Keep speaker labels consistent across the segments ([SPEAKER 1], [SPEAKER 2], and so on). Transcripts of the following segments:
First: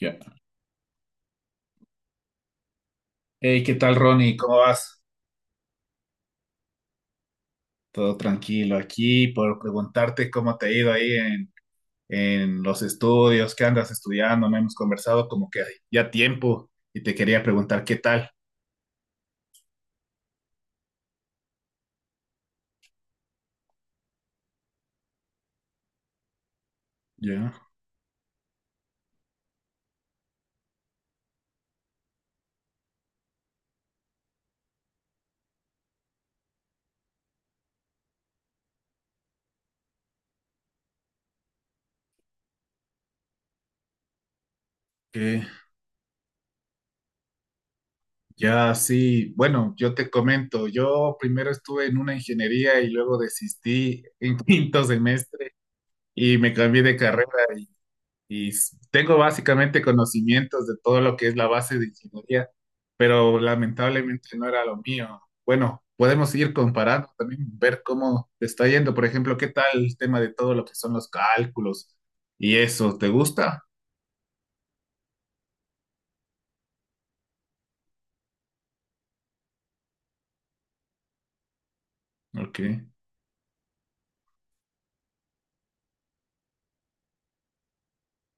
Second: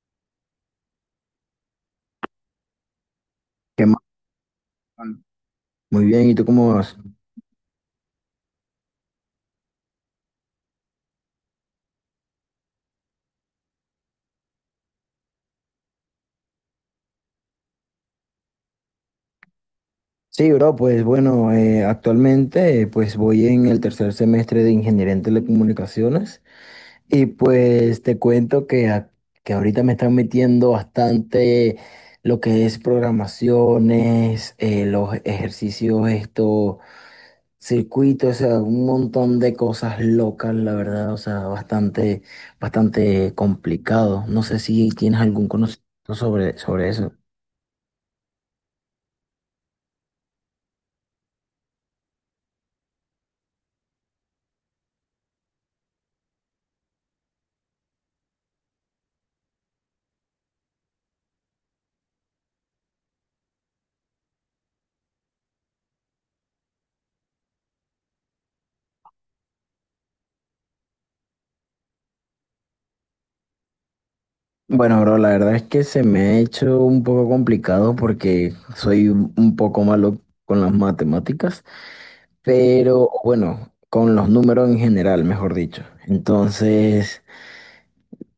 [SPEAKER 1] Ya. Hey, ¿qué
[SPEAKER 2] ¿Qué
[SPEAKER 1] tal,
[SPEAKER 2] más,
[SPEAKER 1] Ronnie? ¿Cómo vas?
[SPEAKER 2] Juan? Muy bien, ¿y tú cómo vas?
[SPEAKER 1] Todo tranquilo aquí por preguntarte cómo te ha ido ahí en los estudios, qué andas estudiando. No hemos conversado como que ya tiempo y te quería preguntar qué tal.
[SPEAKER 2] Sí, bro, pues bueno, actualmente pues voy en el 3er semestre de Ingeniería en Telecomunicaciones y
[SPEAKER 1] Ya,
[SPEAKER 2] pues te cuento que, que ahorita me están metiendo bastante lo que es programaciones, los ejercicios, esto, circuitos, o sea, un montón de cosas locas, la verdad, o sea, bastante, bastante complicado. No sé si tienes
[SPEAKER 1] que
[SPEAKER 2] algún conocimiento sobre, sobre eso.
[SPEAKER 1] ya sí. Bueno, yo te comento, yo primero estuve en una ingeniería y luego desistí en quinto semestre y me cambié de carrera y tengo básicamente conocimientos de todo lo que es la base de ingeniería, pero lamentablemente no era lo mío. Bueno, podemos ir comparando también, ver cómo te está yendo. Por ejemplo, ¿qué tal el tema de todo lo que son los cálculos y eso? ¿Te gusta?
[SPEAKER 2] Bueno, bro, la verdad es que se me ha hecho un poco complicado porque soy un poco malo con las matemáticas,
[SPEAKER 1] Ok,
[SPEAKER 2] pero bueno, con los números en general, mejor dicho. Entonces,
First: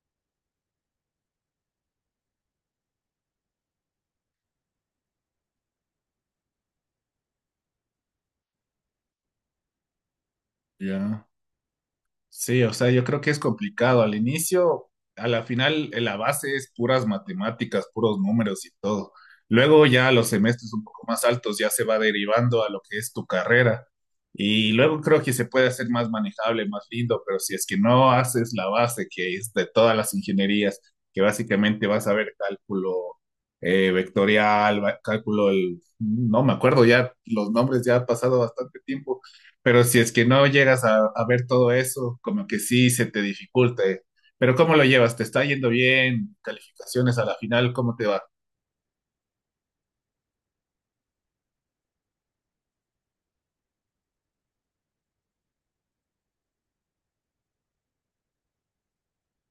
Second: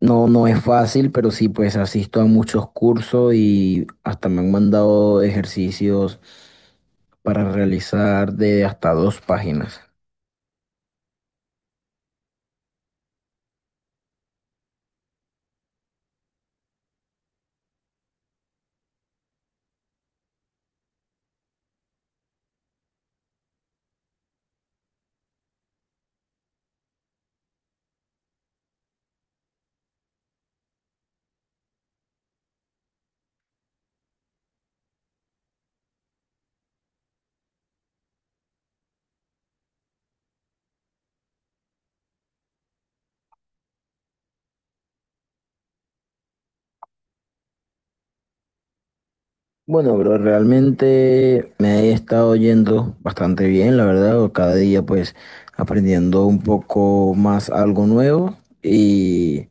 [SPEAKER 2] no, no es fácil, pero sí, pues asisto a muchos cursos y hasta me han mandado ejercicios para realizar de hasta 2 páginas.
[SPEAKER 1] ya. Sí, o sea, yo creo que es complicado al inicio, a la final la base es puras matemáticas, puros números y todo. Luego ya los semestres un poco más altos ya se va derivando a lo que es tu carrera. Y luego creo que se puede hacer más manejable, más lindo, pero si es que no haces la base, que es de todas las ingenierías, que básicamente vas a ver cálculo vectorial, cálculo, no me acuerdo ya los nombres, ya ha pasado bastante tiempo, pero si es que no llegas a ver todo eso, como que sí se te dificulta, ¿eh? Pero ¿cómo lo llevas? ¿Te está yendo bien? ¿Calificaciones a la final? ¿Cómo te va?
[SPEAKER 2] Bueno, bro, realmente me he estado yendo bastante bien, la verdad, cada día pues aprendiendo un poco más algo nuevo y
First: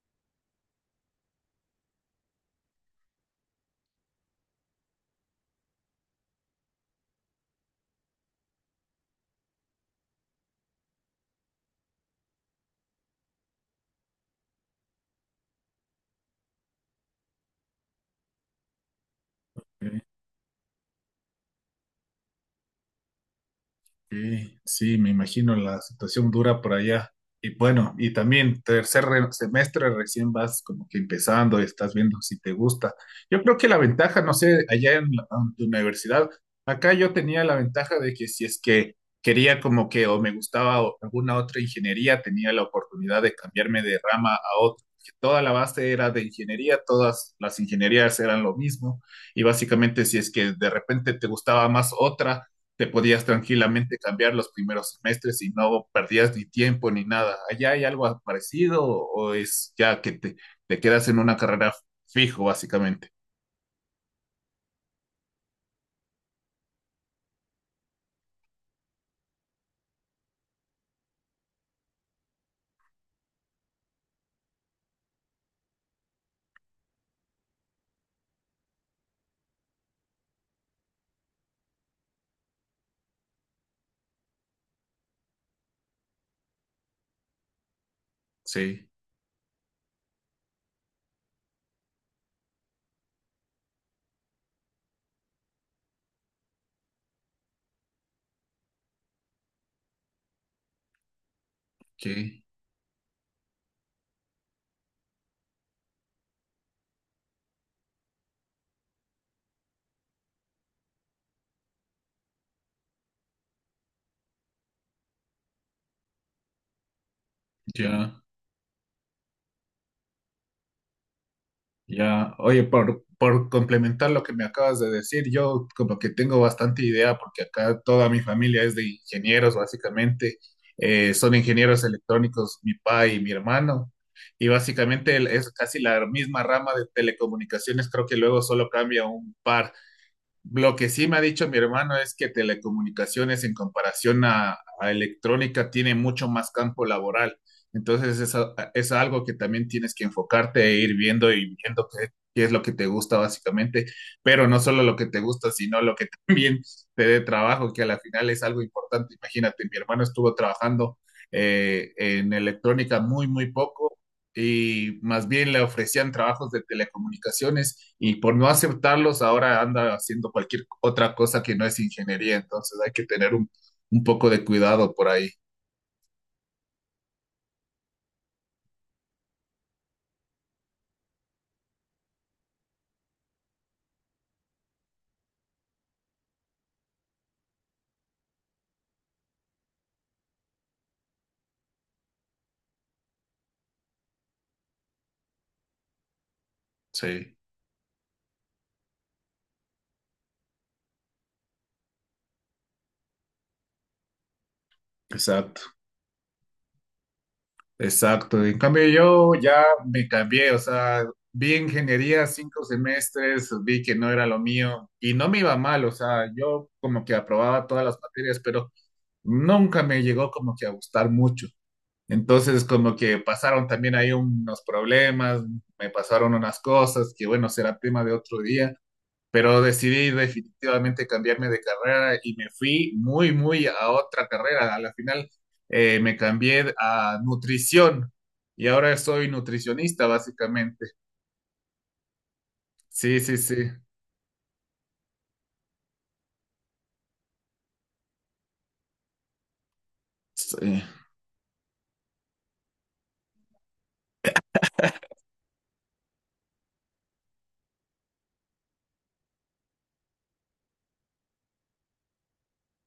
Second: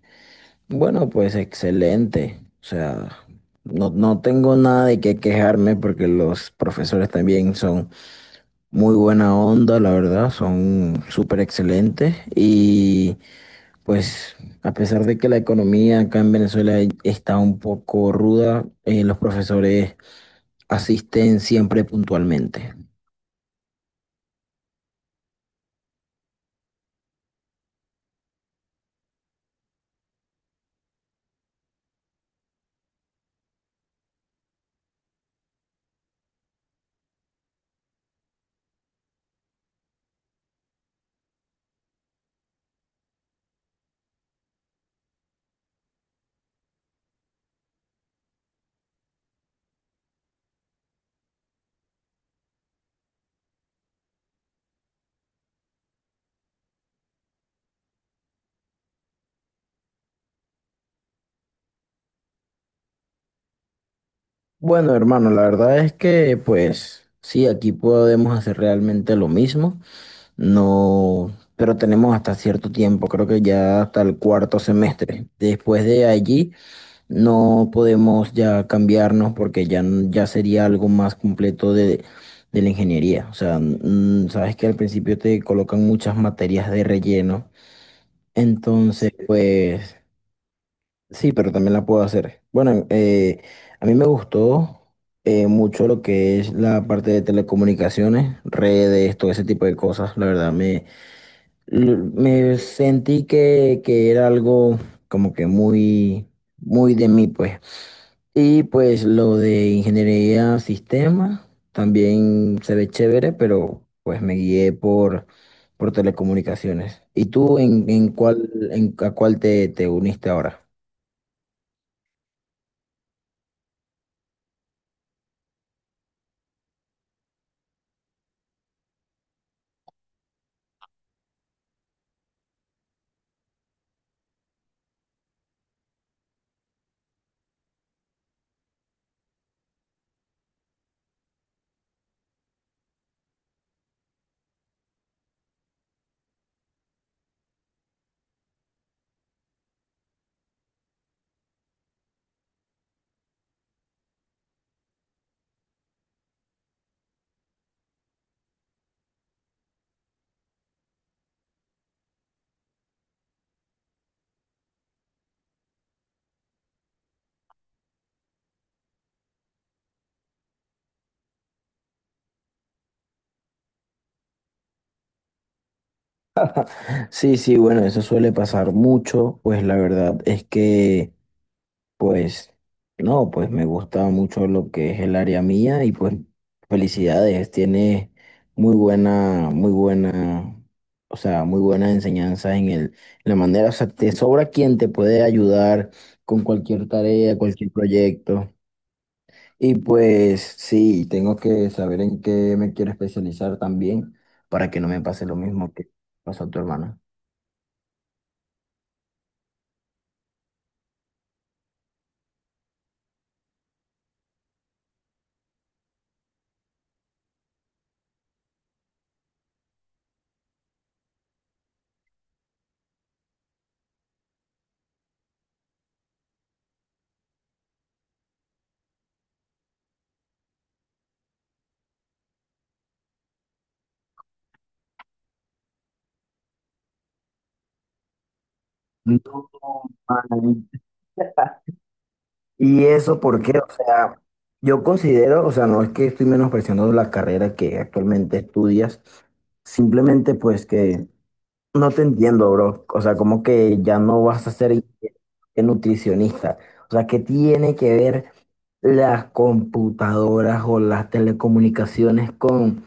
[SPEAKER 2] bueno, pues excelente. O sea, no, no tengo nada de qué quejarme porque los profesores también son muy buena onda, la verdad, son súper excelentes y pues a pesar de que la economía acá en Venezuela está un poco ruda, los profesores asisten siempre puntualmente.
[SPEAKER 1] Sí, sí, me imagino la situación dura por allá. Y bueno, y también tercer semestre recién vas como que empezando, estás viendo si te gusta. Yo creo que la ventaja, no sé, en tu universidad, acá yo tenía la ventaja de que si es que quería como que o me gustaba alguna otra ingeniería, tenía la oportunidad de cambiarme de rama a otra. Que toda la base era de ingeniería, todas las ingenierías eran lo mismo. Y básicamente si es que de repente te gustaba más otra, te podías tranquilamente cambiar los primeros semestres y no perdías ni tiempo ni nada. ¿Allá hay algo parecido o es ya que te quedas en una carrera fijo, básicamente?
[SPEAKER 2] Bueno, hermano, la verdad es que, pues, sí, aquí podemos hacer realmente lo mismo, no, pero tenemos hasta cierto tiempo, creo que ya hasta el 4to semestre. Después de allí, no podemos ya cambiarnos porque ya, ya sería algo más completo de la ingeniería. O sea, sabes que al principio te colocan muchas materias de relleno,
[SPEAKER 1] Sí,
[SPEAKER 2] entonces, pues... Sí, pero también la puedo hacer. Bueno, a mí me gustó mucho lo que es la parte de telecomunicaciones, redes, todo ese tipo de cosas. La verdad, me,
[SPEAKER 1] que
[SPEAKER 2] me sentí que era algo como que muy, muy de mí, pues. Y pues lo de ingeniería sistema también se ve chévere, pero pues me guié por telecomunicaciones. ¿Y tú en
[SPEAKER 1] ya.
[SPEAKER 2] cuál, en, a cuál te, te uniste ahora?
[SPEAKER 1] ya, oye, por complementar lo que me acabas de decir, yo como que tengo bastante idea porque acá toda mi familia es de ingenieros, básicamente. Son ingenieros electrónicos, mi papá y mi hermano, y básicamente es casi la misma rama de telecomunicaciones, creo que luego solo cambia un par. Lo que sí me ha dicho mi hermano es que telecomunicaciones en comparación a electrónica tiene mucho más campo laboral. Entonces es, es algo que también tienes que enfocarte e ir viendo y viendo qué, qué es lo que te gusta básicamente, pero no solo lo que te gusta, sino lo que también te dé trabajo, que a la final es algo importante. Imagínate, mi hermano estuvo trabajando en electrónica muy, muy poco y más bien le ofrecían trabajos de telecomunicaciones y por no aceptarlos ahora anda haciendo cualquier otra cosa que no es ingeniería, entonces hay que tener un poco de cuidado por ahí.
[SPEAKER 2] Sí, sí, bueno, eso suele pasar mucho, pues la verdad es que, pues, no, pues me gusta mucho lo que es el área mía y pues felicidades, tiene muy buena, o sea, muy buena enseñanza en el, en la manera, o sea, te sobra quien te puede ayudar con cualquier
[SPEAKER 1] Sí,
[SPEAKER 2] tarea, cualquier proyecto. Y pues sí, tengo que saber en qué me quiero especializar también para que no me pase lo
[SPEAKER 1] exacto,
[SPEAKER 2] mismo que pasó a tu hermana.
[SPEAKER 1] exacto. En cambio yo ya me cambié, o sea, vi ingeniería cinco semestres, vi que no era lo mío y no me iba mal, o sea, yo como que aprobaba todas las materias, pero nunca me llegó como que a gustar mucho. Entonces, como que pasaron también ahí unos problemas, me pasaron unas cosas que, bueno, será tema de otro día, pero decidí definitivamente cambiarme de carrera y me fui muy, muy a otra carrera. A la final me cambié a nutrición y ahora soy
[SPEAKER 2] No,
[SPEAKER 1] nutricionista,
[SPEAKER 2] man.
[SPEAKER 1] básicamente.
[SPEAKER 2] ¿Y
[SPEAKER 1] Sí,
[SPEAKER 2] eso
[SPEAKER 1] sí,
[SPEAKER 2] por
[SPEAKER 1] sí.
[SPEAKER 2] qué? O sea, yo considero, o sea, no es que estoy menospreciando la carrera que actualmente estudias, simplemente pues
[SPEAKER 1] Sí.
[SPEAKER 2] que no te entiendo, bro. O sea, como que ya no vas a ser ingeniero, nutricionista. O sea, ¿qué tiene que ver las computadoras o las telecomunicaciones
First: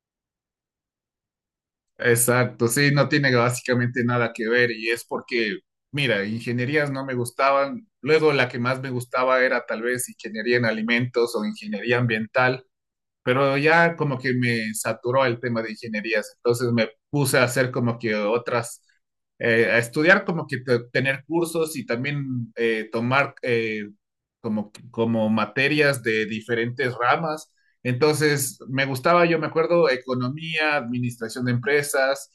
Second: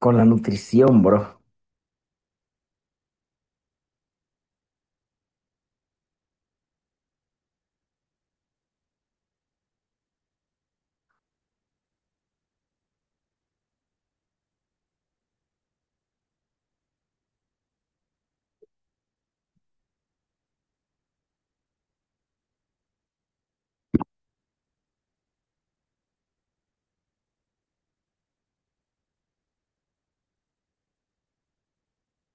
[SPEAKER 2] con la nutrición, bro?
[SPEAKER 1] Exacto, sí, no tiene básicamente nada que ver y es porque, mira, ingenierías no me gustaban, luego la que más me gustaba era tal vez ingeniería en alimentos o ingeniería ambiental, pero ya como que me saturó el tema de ingenierías, entonces me puse a hacer como que otras, a estudiar como que tener cursos y también tomar como materias de diferentes ramas. Entonces me gustaba, yo me acuerdo, economía, administración de empresas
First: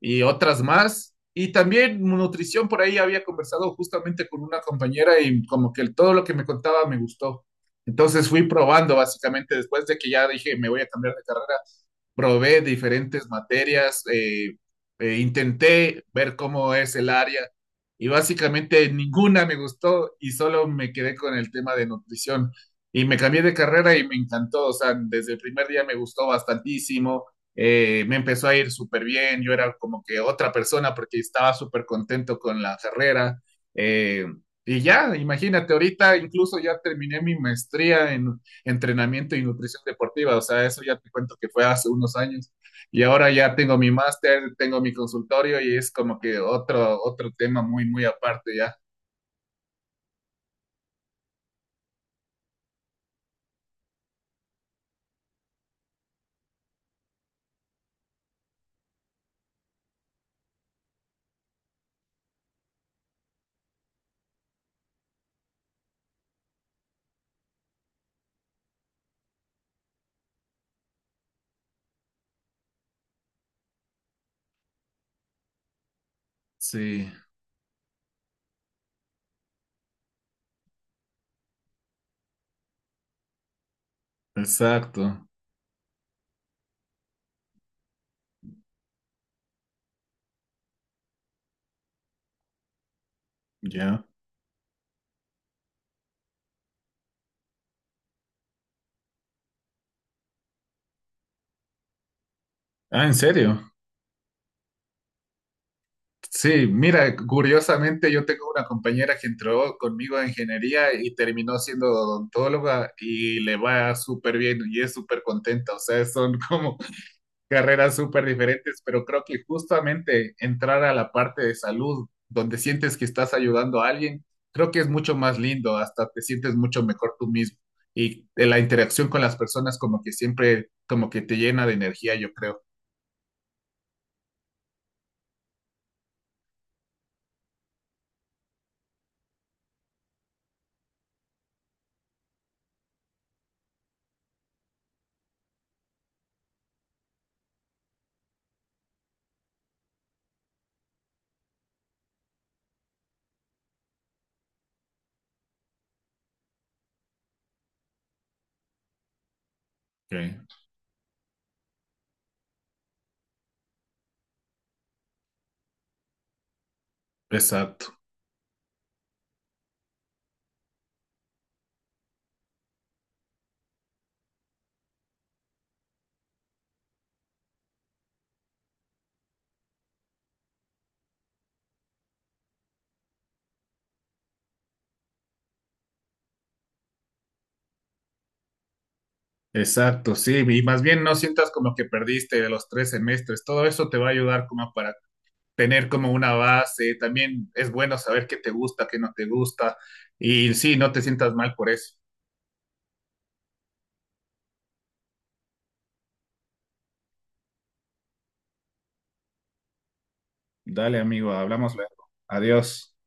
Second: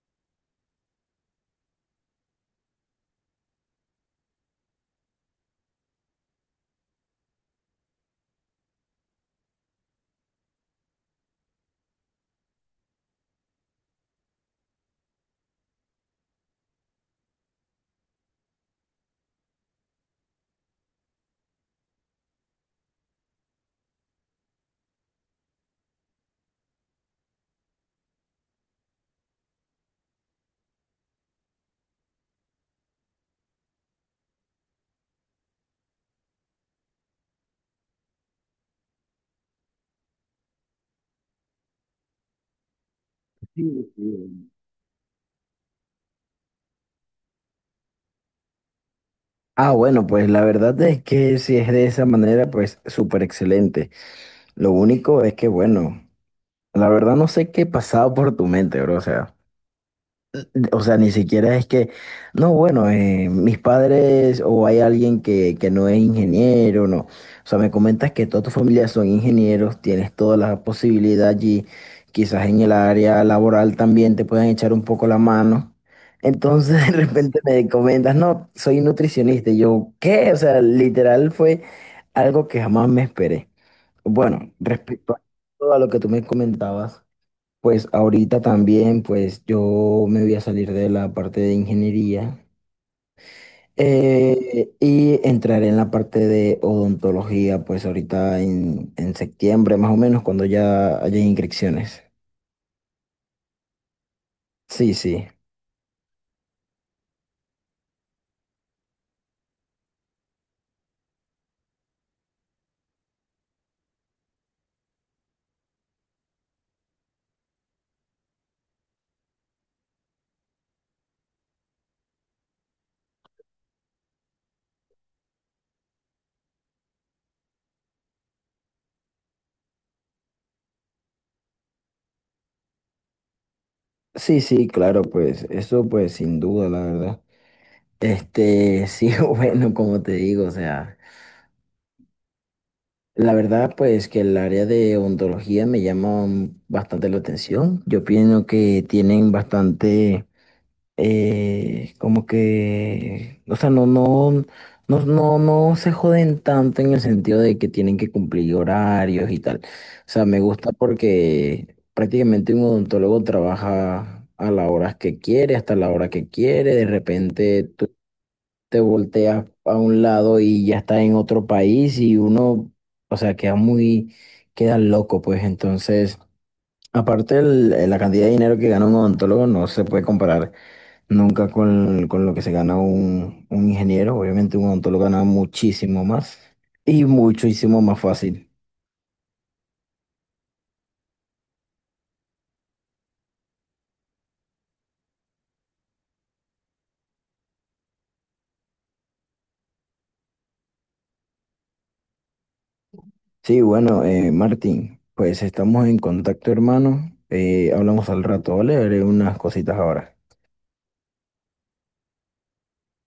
[SPEAKER 1] y otras más. Y también nutrición, por ahí había conversado justamente con una compañera y como que todo lo que me contaba me gustó. Entonces fui probando básicamente después de que ya dije me voy a cambiar de carrera, probé diferentes materias, intenté ver cómo es el área y básicamente ninguna me gustó y solo me quedé con el tema de nutrición y me cambié de carrera y me encantó, o sea, desde el primer día me gustó bastantísimo, me empezó a ir súper bien, yo era como que otra persona porque estaba súper contento con la carrera. eh, y ya, imagínate, ahorita incluso ya terminé mi maestría en entrenamiento y nutrición deportiva, o sea, eso ya te cuento que fue hace unos años. Y ahora ya
[SPEAKER 2] Sí,
[SPEAKER 1] tengo mi
[SPEAKER 2] sí.
[SPEAKER 1] máster, tengo mi consultorio y es como que otro, otro tema muy, muy aparte ya.
[SPEAKER 2] Ah, bueno, pues la verdad es que si es de esa manera, pues súper excelente. Lo único es que, bueno, la verdad no sé qué pasaba por tu mente, bro. O sea, ni siquiera es que, no, bueno, mis padres o hay alguien que no es ingeniero, no. O sea, me comentas que toda tu familia son ingenieros, tienes toda la posibilidad allí, quizás en el área laboral también te puedan echar un poco la mano. Entonces de
[SPEAKER 1] Sí,
[SPEAKER 2] repente me comentas, no, soy nutricionista. Y yo, ¿qué? O sea, literal fue algo que jamás me esperé. Bueno, respecto a
[SPEAKER 1] exacto,
[SPEAKER 2] todo a lo que tú me comentabas, pues ahorita también, pues yo me voy a salir de la parte de ingeniería
[SPEAKER 1] ya.
[SPEAKER 2] y entraré en la parte de odontología, pues ahorita en septiembre, más o menos, cuando ya haya inscripciones.
[SPEAKER 1] Ah, ¿en serio?
[SPEAKER 2] Sí, sí,
[SPEAKER 1] Sí, mira, curiosamente yo tengo una compañera que entró conmigo a ingeniería y terminó siendo odontóloga y le va súper bien y es súper contenta. O sea, son como carreras súper diferentes, pero creo que justamente entrar a la parte de salud, donde sientes que estás ayudando a alguien, creo que es mucho más lindo, hasta te sientes mucho mejor tú mismo. Y de la interacción con las personas como que siempre, como que te llena de energía, yo creo.
[SPEAKER 2] sí, sí, claro, pues eso pues sin duda, la verdad. Este, sí, bueno, como te digo, o sea. La verdad, pues que el área de odontología me llama bastante la atención. Yo pienso que tienen bastante, como que, o sea, no, no, no, no, no se joden tanto en el sentido de que tienen que cumplir horarios y tal. O sea,
[SPEAKER 1] Que
[SPEAKER 2] me gusta porque prácticamente un odontólogo trabaja a las horas que quiere, hasta la hora que quiere. De repente
[SPEAKER 1] Exacto.
[SPEAKER 2] te volteas a un lado y ya estás en otro país y uno, o sea, queda muy, queda loco, pues entonces, aparte la cantidad de dinero que gana un odontólogo no se puede comparar nunca con, con lo que se gana un ingeniero, obviamente un odontólogo gana muchísimo más y muchísimo más fácil.
[SPEAKER 1] Exacto, sí, y más bien no sientas como que perdiste de los tres semestres, todo eso te va a ayudar como para tener como una base, también es bueno saber qué te gusta, qué no te gusta, y sí, no te sientas mal por eso.
[SPEAKER 2] Sí, bueno, Martín, pues estamos en contacto, hermano. Hablamos al rato, ¿vale? Haré unas cositas ahora.
[SPEAKER 1] Dale, amigo, hablamos luego. Adiós.